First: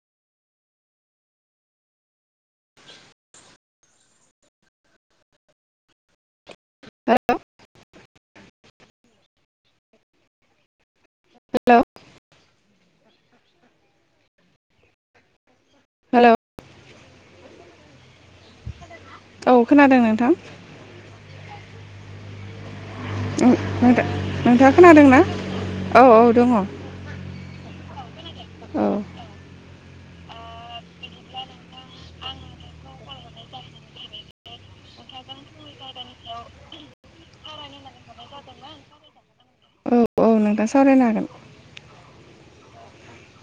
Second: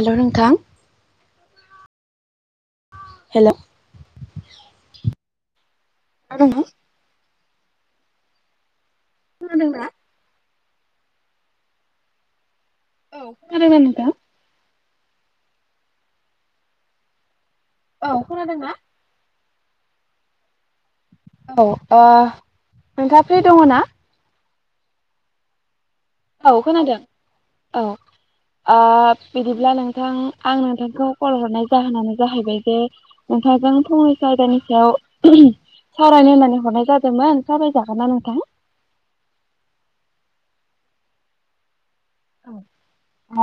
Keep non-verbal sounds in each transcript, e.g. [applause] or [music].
Hello नोंथां। [inaudible] Hello [inaudible] हेल' खोनादों ना? हेल' औ खोनादोंना नोंथां? हेल' औ खोनादों नोंथां। औ खोनादों नोंथां। औ ओ नोंथाङा फ्रि दङ ना? नों-नोंथाङा खोनादोंना औ खोनादों औ ओ औ बिदिब्ला नोंथां आं नोंथांखौ कल हरनाय जाहोनानो जाहैबाय जे नोंथांजों फंनैसो आयदानि सायाव सावरायनाय मनानै हरनाय जादोंमोन सावरायजागोना नोंथां औ नोंथां सावरायनो हागोन।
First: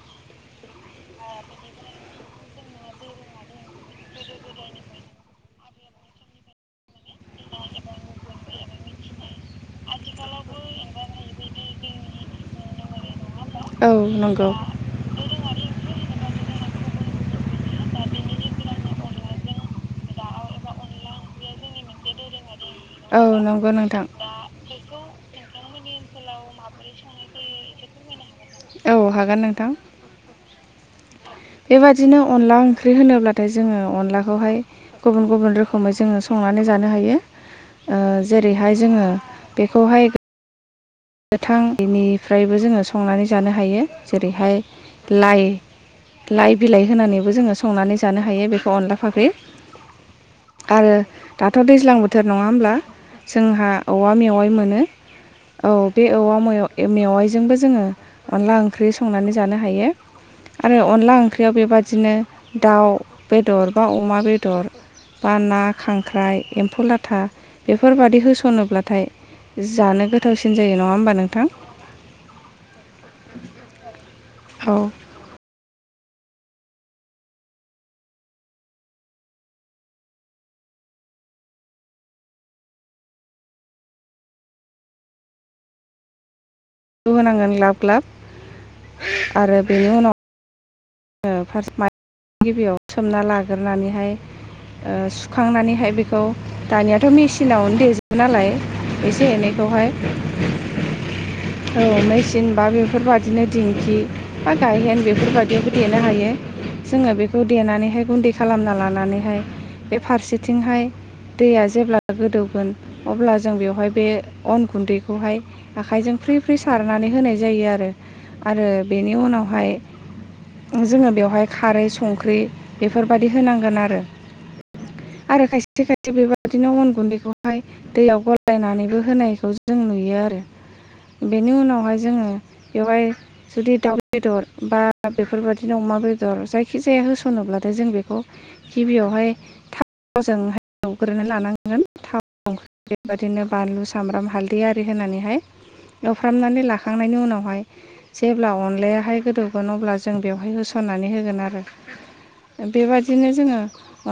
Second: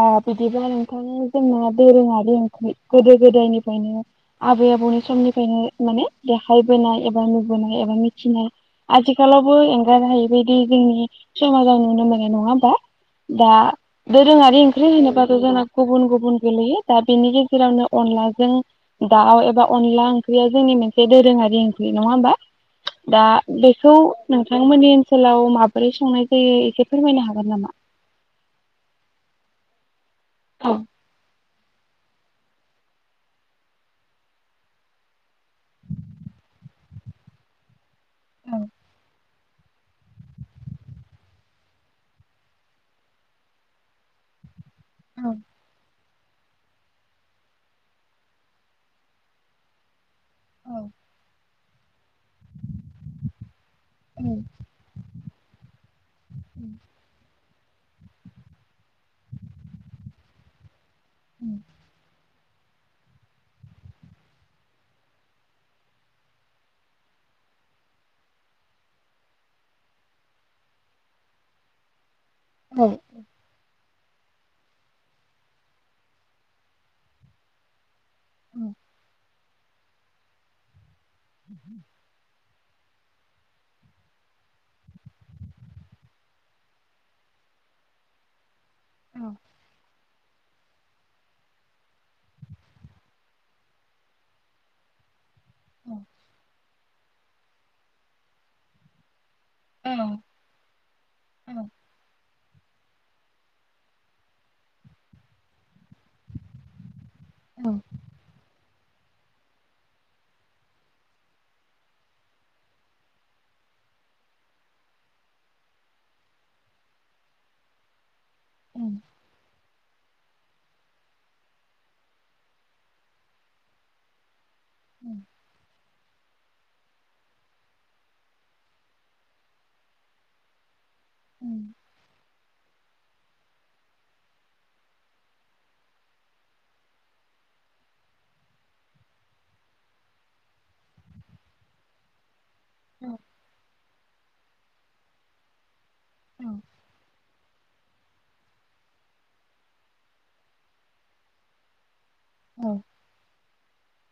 औ बिदिबा नोंथां जोंना दोरोङारि ओंख्रि गोदो गोदायनिफ्रायनो आबै आबौनि समनिफ्रायनो माने देखायबोनाय एबा नुबोनाय एबा मिथिनाय आथिखालावबो एंगार जायैबायदि जोंनि समाजाव नुनो मोननाय नङा होमबा दा दोरोङारि ओं ओंख्रि होनोबाथ' जोंना गुबुन गुबुन गोलैयो दा बेनि गेजेरावनो अनला दाउ एबा अनला ओंख्रिया जोंनि मोनसे दोरोङारि ओंख्रि नङा होमबा दा औ बेखौ नंगौ नोंथांमोननि ओनसोलाव माबोरै संनाय जायो एसे फोरमायनो हागोन नामा औ हागोन नोंथां। औ बेबादिनो अनला ओंख्रि होनोब्लाथाय जोङो अनलाखौहाय गुबुन गुबुन रोखोमै जोङो संनानै जानो हायो ओ‌ जेरैहाय जोङो बेखौहाय गोथां बेनिफ्रायबो जोङो संनानै जानो हायो जेरैहाय लाइ लाइ बिलाइ होनानैबो जोङो संनानै जानो हायो बेखौ अनला फाख्रि आरो दाथ' दैज्लां बोथोर नङा होमब्ला जोंहा औवा मेवाइ मोनो औ बे औवा मेवाइजोंबो जोङो अनला ओंख्रि संनानै जानो हायो आरो अनला ओंख्रियाव बेबादि बिदिनो दाउ बेदर बा अमा बेदर बा ना खांख्राइ एम्फौ लाथा बेफोरबादि होसनोब्लाथाय जानो गोथावसिन जायो नङा होमबा नोंथां औ औ [unintelligible] [inaudible] होनांगोन लाब लाब आरो बेनि उनाव फार्स्ट माइ गिबियाव सोमना लाग्रोनानैहाय सुखांनानैहाय बेखौ दानियाथ' मेसिनावनो देजोबो नालाय एसे एनैखौहाय औ औ मेचन बा बेफोरबायदिनो दिंखि बा गायहेन बेफोरबायदियाव देनो हायो जोङो बेखौ देनानैहाय गुन्दै खालामना लानानैहाय बे फारसेथिंहाय दैया जेब्ला गोदौगोन अब्ला जों बेवहाय बे अन गुन्दैखौहाय आखाइजों फ्रि फ्रि सारनानै होनाय जायो आरो आरो औ बेनि उनावहाय जोङो बेवहाय खारै संख्रि बेफोरबायदि होनांगोन आरो उम आरो खायसे खायसे बेबादिनो अन गुन्दैखौहाय दैयाव गलायनानैबो होनायखौ जों नुयो आरो औ बेनि उनावहाय जोङो बेवहाय जुदि दाउ बेदर बा द बेफोरबायदिनो अमा बेदर जायखिजाया होसनोब्लाथाय जों बेखौ गिबियावहाय थावजों एवग्रोनो लानांगौ। थंख्रि नोंथाङा बेबायदिनो बानलु सामब्राम हालदै आरि होनानैहाय एवफ्रामनानै लाखांनायनि उनावहाय जेब्ला अनलायाहाय गोदौगोन अब्ला जों बेवहाय होसननानै होगोन आरो बेबादिनो जोङो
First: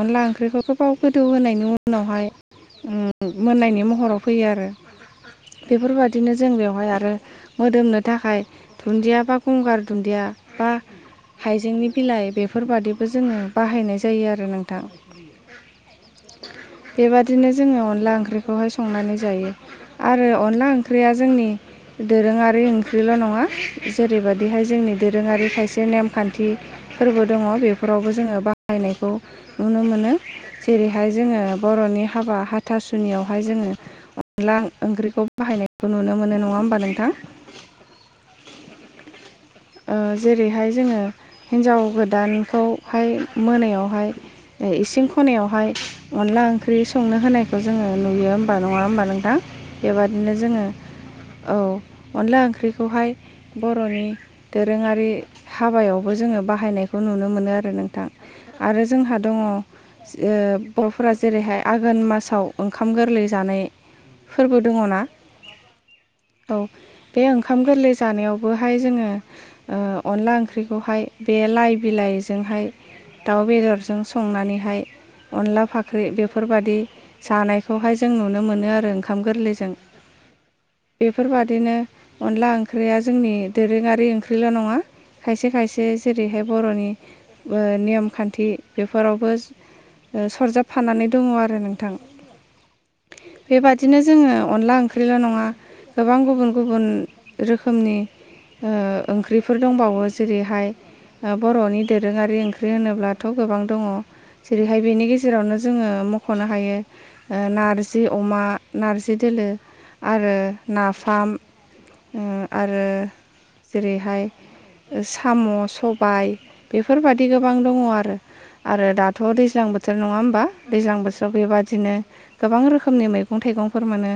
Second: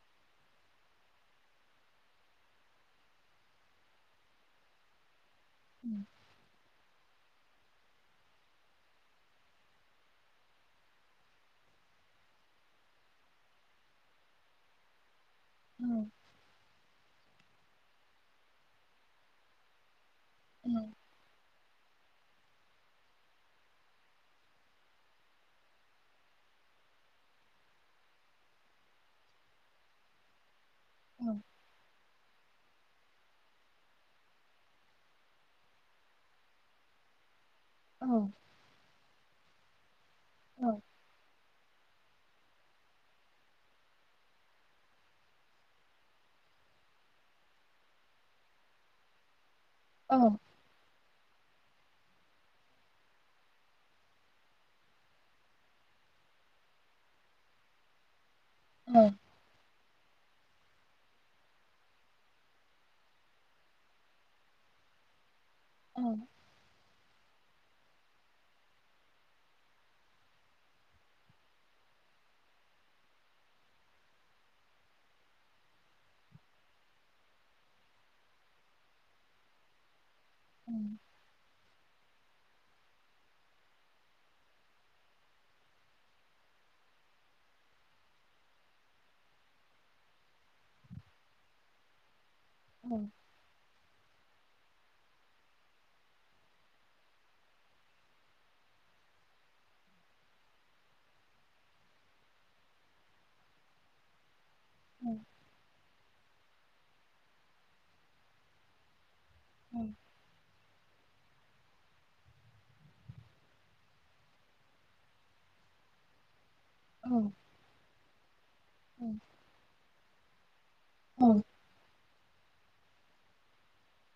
अनला ओंख्रिखौथ' बाव गोदौ होनायनि उनावहाय ओ मोननायनि महराव फैयो आरो बेफोरबायदिनो जों जों बेवहाय आरो मोदोमनो थाखाय दुन्दिया बा गंगार दुन्दिया बा हाइजेंनि बिलाइ बेफोरबादिबो जोङो बाहायनाय जायो आरो नोंथां औ बेबादिनो जोङो अनला ओंख्रिखौहाय संनानै जायो आरो अनला ओंख्रिया जोंनि दोरोङारि ओंख्रिल' नङा जेरैबादिहाय जोंनि दोरोङारि खायसे नेमखान्थि फोरबो दङ बेफोरावबो जोङो बाहायनायखौ नुनो मोनो जेरैहाय जोङो बर'नि हाबा हा- हाथासुनियावहाय जोङो अनला ओंख्रिखौ बाहायनायखौ नुनो मोनो नङा होमबा नोंथां औ जेरैहाय जोङो हिन्जाव गोदानखौहाय मोनायावहाय इसिं खनायावहाय अनला ओंख्रि संनो होनायखौ जोङो नुयो होमबा नङा होमबा नोंथां बेबादिनो जोङो औ अनला ओंख्रिखौहाय बर'नि दोरोङारि हाबायावबो जोङो बाहायनायखौ नुनो मोनो आरो नोंथां आरो जोंहा दङ बर'फोरा जेरैहाय आघोन मासाव ओंखाम गोरलै जानाय फोरबो दङ ना औ बे ओंखाम गोरलै जानायावबोहाय जोङो अनला ओंख्रिखौहाय बे लाइ बिलाइजोंहाय दाउ बेदरजों संनानैहाय अनला फाख्रि बेफोरबायदि जानायखौहाय जों नुनो मोनो आरो ओंखाम गोरलैजों बेफोरबादिनो अनला ओंख्रिया जोंनि दोरोङारि ओंख्रि ओंख्रिल' नङा खायसे खायसे जेरैहाय बर'नि नेम खान्थि बेफोरावबो सरजाबफानानै दङ आरो नोंथां बेबादि दिनो जोङो अनला ओंख्रिल' नङा गोबां गुबुन गुबुन रोखोमनि ओंख्रिफोर दंबावो जेरैहाय बर'नि दोरोङारि ओंख्रि होनोब्लाथ' गोबां दङ जेरैहाय बेनि गेजेरावनो जोङो मख'नो हायो नारजि अमा नारजि दोलो आरो नाफाम आरो जेरैहाय साम' सबाय बेफोरबादि गोबां गोबां दङ आरो आरो दाथ' दैज्लां बोथोर नङा होमबा दैज्लां बोथोराव बेबादिनो गोबां रोखोमनि मैगं थाइगंफोर मोनो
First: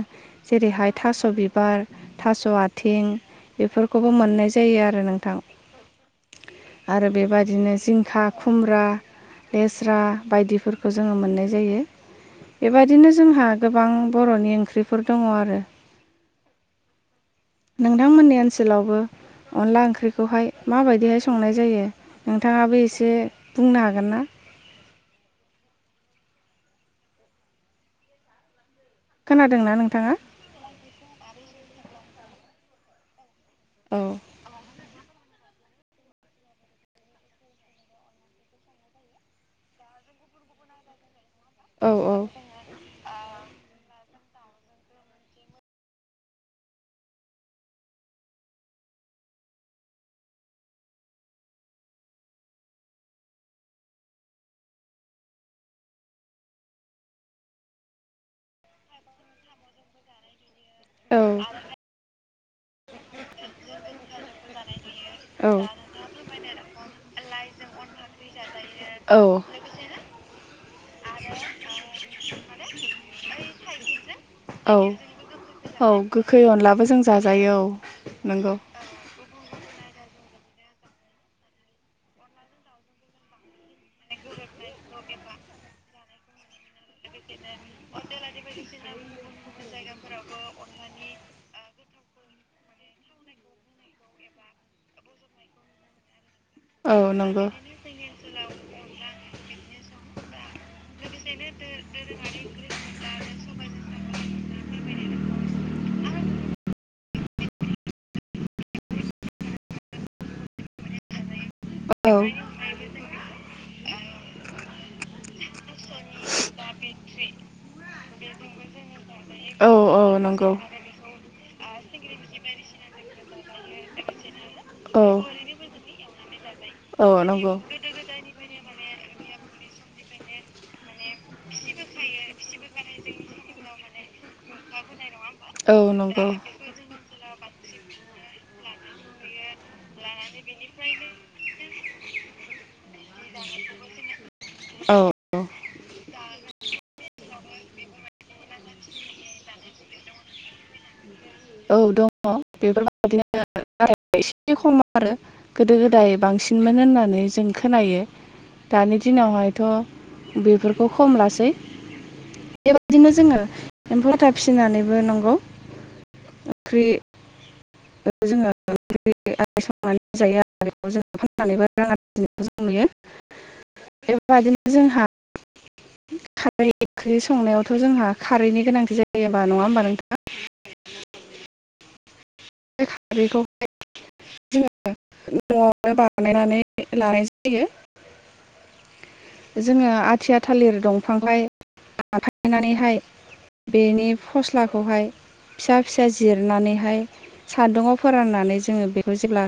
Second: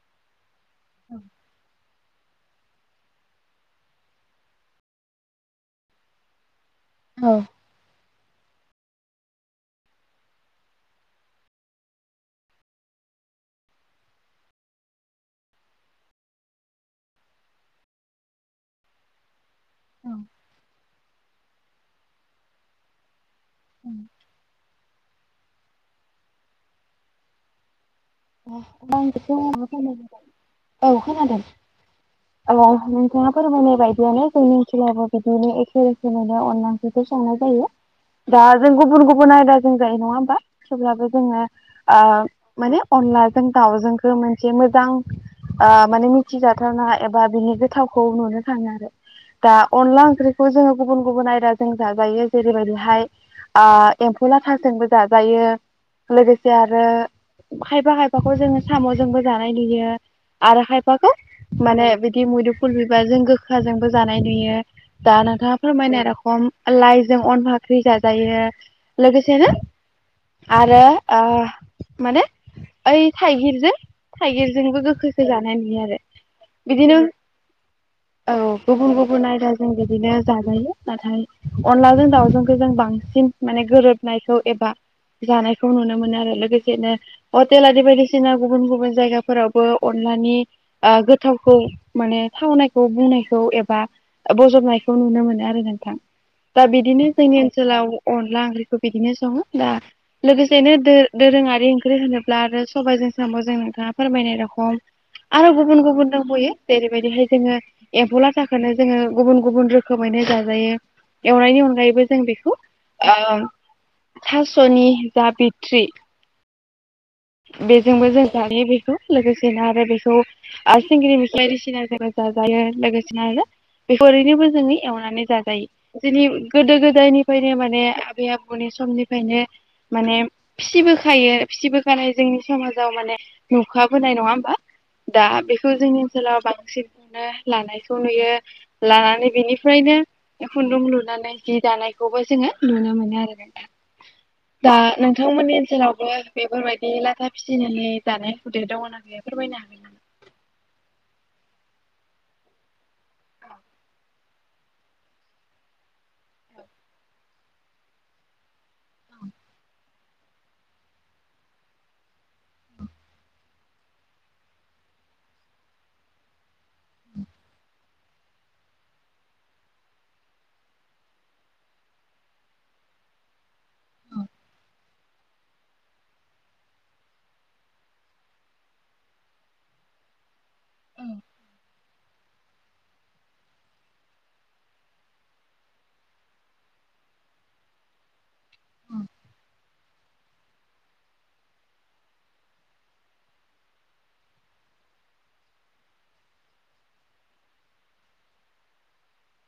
जेरैहाय थास' बिबार थास' आथिं बेफोरखौबो मोननाय जायो आरो नोंथां आरो बेबायदिनो जिंखा खुमब्रा लेस्रा बायदिफोरखौ जोङो मोननाय जायो बेबायदिनो जोंहा गोबां बर'नि ओंख्रिफोर दङ आरो। नोंथांमोननि ओनसोलाव बो अनला ओंख्रिखौहाय माबायदिहाय संनाय जायो नोंथाङाबो एसे बुंनो हागोन ना? आं बेखौ खोनादोंना नोंथाङा [unintelligible] औ खोनादों औ नोंथाङा फोरमायनाय औ बायदियानो जोंनि ओनसोलावबो बिदिनो एखे रोखोमैनो अनला ओंख्रिखौ संनाय जायो। दा जों गुबुन गुबुन आयदाजों जायो नङा होमबा? थेवब्लाबो जोङो औ औ आरो माने लाजों दाउजोंखौ मोनसे मोजां माने मिथिजाथावना एबा बिनि गोथावखौ नुनो थाङो आरो दा अनला ओंख्रिखौ जोङो गुबुन गुबुन आयदाजों जाजायो जेरैबायदिहाय आ एम्फौ लाथाजोंबो जाजायो लोगोसे आरो खायफा खायफाखौ जोङो साम'जोंबो जानाय नुयो आरो खायफाखौ दा माने बि मुदुमफुल बिबारजों गोखाजोंबो जानाय नुयो दा नोंथाङा फोरमायनाय रखम लाइजों अन फाख्रि जाजायो लोगोसेनो आरो ओ माने ओइ थाइगिर जे थाइगिरजोंबो गोखैखो जानाय नुयो आरो। गोखै औ गोखै अनलाबो बिदिनो जों जाजायो औ औ नंगौ गुबुन गुबुन आयदाजों बिदिनो जाजायो नाथाय अनलाजों दाउजोंखौ जों बांसिन माने गोरोबनायखौ एबा जानायखौ नुनो मोनो आरो लोगोसेनो हटेल आरि बायदिसिना गुबुन गुबुन जायगाफोरावबो अनलानि ओ गोथावखौ माने थावनायखौ बुंनायखौ एबा बजबनायखौ नुनो मोनो आरो नोंथां। दा औ बिदिनो जोंनि नंगौ ओनसोलाव अनला ओंख्रिखौ बिदिनो सङो दा लोगोसेनो दो दोरोङारि ओंख्रि होनो ब्ला आरो सबाइजों सामजों नोंथाङा फोरमायनाय रखम आरो गुबुन गुबुन दोंबयो जेरैबायदिहाय जोङो एम्फौ लाथाखोनो थाखायनो जोङो गुबुन गुबुन रोखोमैनो जाजायो। एवनायनि नोंथाङा अनगायैबो जों फोरमायनाय रखम औ बेखौ ओ थासनि बा बिथ्रि बेजोंबो जों जायो बेखौ। लोगोसेनो आरो बेखौ जाजायो आरो सिंग्रिमिखि बायदिसिनाजोंबो जाजायो लोगोसेनो आरो बेखो‌ ओरैनोबो जोङो एवनानै जाजायो। जोंनि गोदो गो ओरैनोबो दायनिफायनो माने आबै आबौनि समनिफायनो माने फिसिबोखायो फिसिबो जानाय जोंनि समाजाव माने नुखाबोनाय नङा होमबा? दा बेखौ जोंनि ओनसोलाव बांसिन नो लानायखौ नुयो। लानानै बेनिफ्रायनो लानानै बे खुन्दुं लुनानै जि दानायखौबो जोङो नुनो मोनो आरो नोंथां। दा बेनिफ्रायनो नोंथांमोननि ओनसोलावबो बेफोरबाय दि लाथा फिसिनानै जानाय हुदाया दङना गैया फोरमायनो हागोन ना? औ [unintelligible] [unintelligible] गोदो गोदाय बांसिनमोन होननानै जों खोनायो। दानि दिनावहायथ' बेफोरखौ खम लासै। बेबायदिनो जोङो एम्फौ लाथा फिसिनानैबो नगौ फ्रि [unintelligible] नुयो बेफोरबादिनो जोंहा [inaudible] खारै ओंख्रि संनायावथ जोंहा खारैनि गोनांथि जायो होमबा नङा होमबा नोंथाङा? [unintelligible] जोङो नआवनो बानायनानै लानाय जायो औ। जोङो आथिया थालिर दंफां [unintelligible] बेनि फस्लाखौहाय फिसा फिसा जिरनानैहाय सान्दुंआव फोराननानै जोङो बेखौ जेब्ला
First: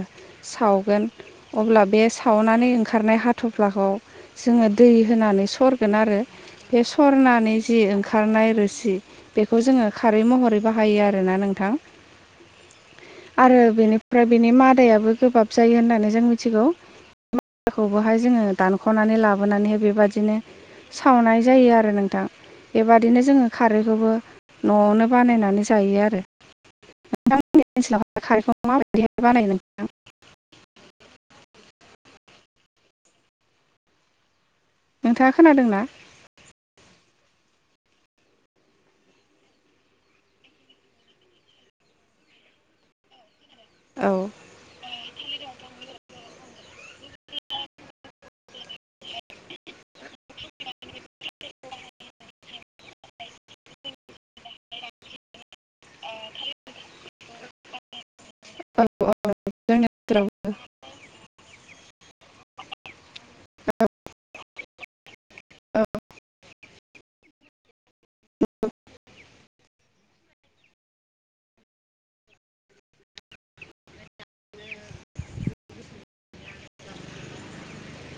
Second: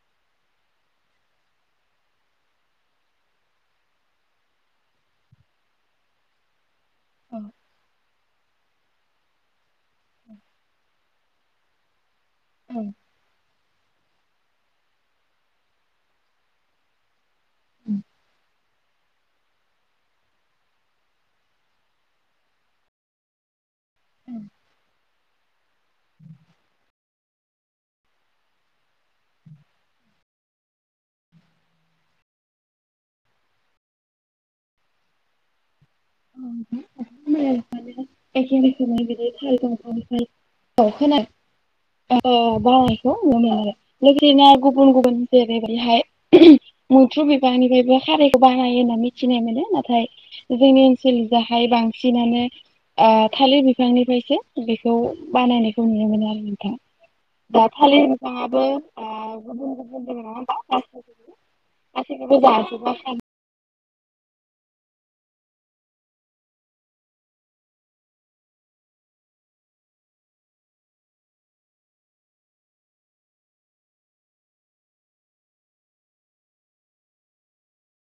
सावगोन अब्ला बे सावनानै ओंखारनाय हाथफ्लाखौ जोङो दै होनानै सरगोन आरो बे सरनानै जि ओंखारनाय रोसि बेखौ जोङो खारै महरै बाहायो आरोना नोंथां आरो बेनि ओमफ्राय बेनि मादायाबो गोबाब जायो होननानै जों मिथिगौ मादाखौबोहाय जोङो दानख माने लाबोनानै बेबायदिनो सावनाय जायो आरो नोंथां। बेबादिनो जोङो खारैखौबो नआवनो बानायनानै जायो आरो। [unintelligible] नोंथाङा खोनादों ना? [unintelligible] एखे रोखोमै बिदि थाल दंफांनिफाय, औ खोनादों औ बावनायखौ नुनो मोनो नंगौ औ लोगोसेनो गुबुन गुबुन जेरै बायदिहाय मैथ्रु बिफांनिफायबो खारैखो बानायो होनना मिथिनाय मोनो नाथाय जोंनि ओनसोलजाहाय बांसिनानो थालिर बिफांनिफ्रायसो बेखौ बानायनायखौ नुनो मोनो आरो नोंथां दा थालिर बिफाङाबो औ औ गुबुन जोंनि गुबुन दं ओनसोलाव नङा होनबा गासिबोखौबो जाजोबा औ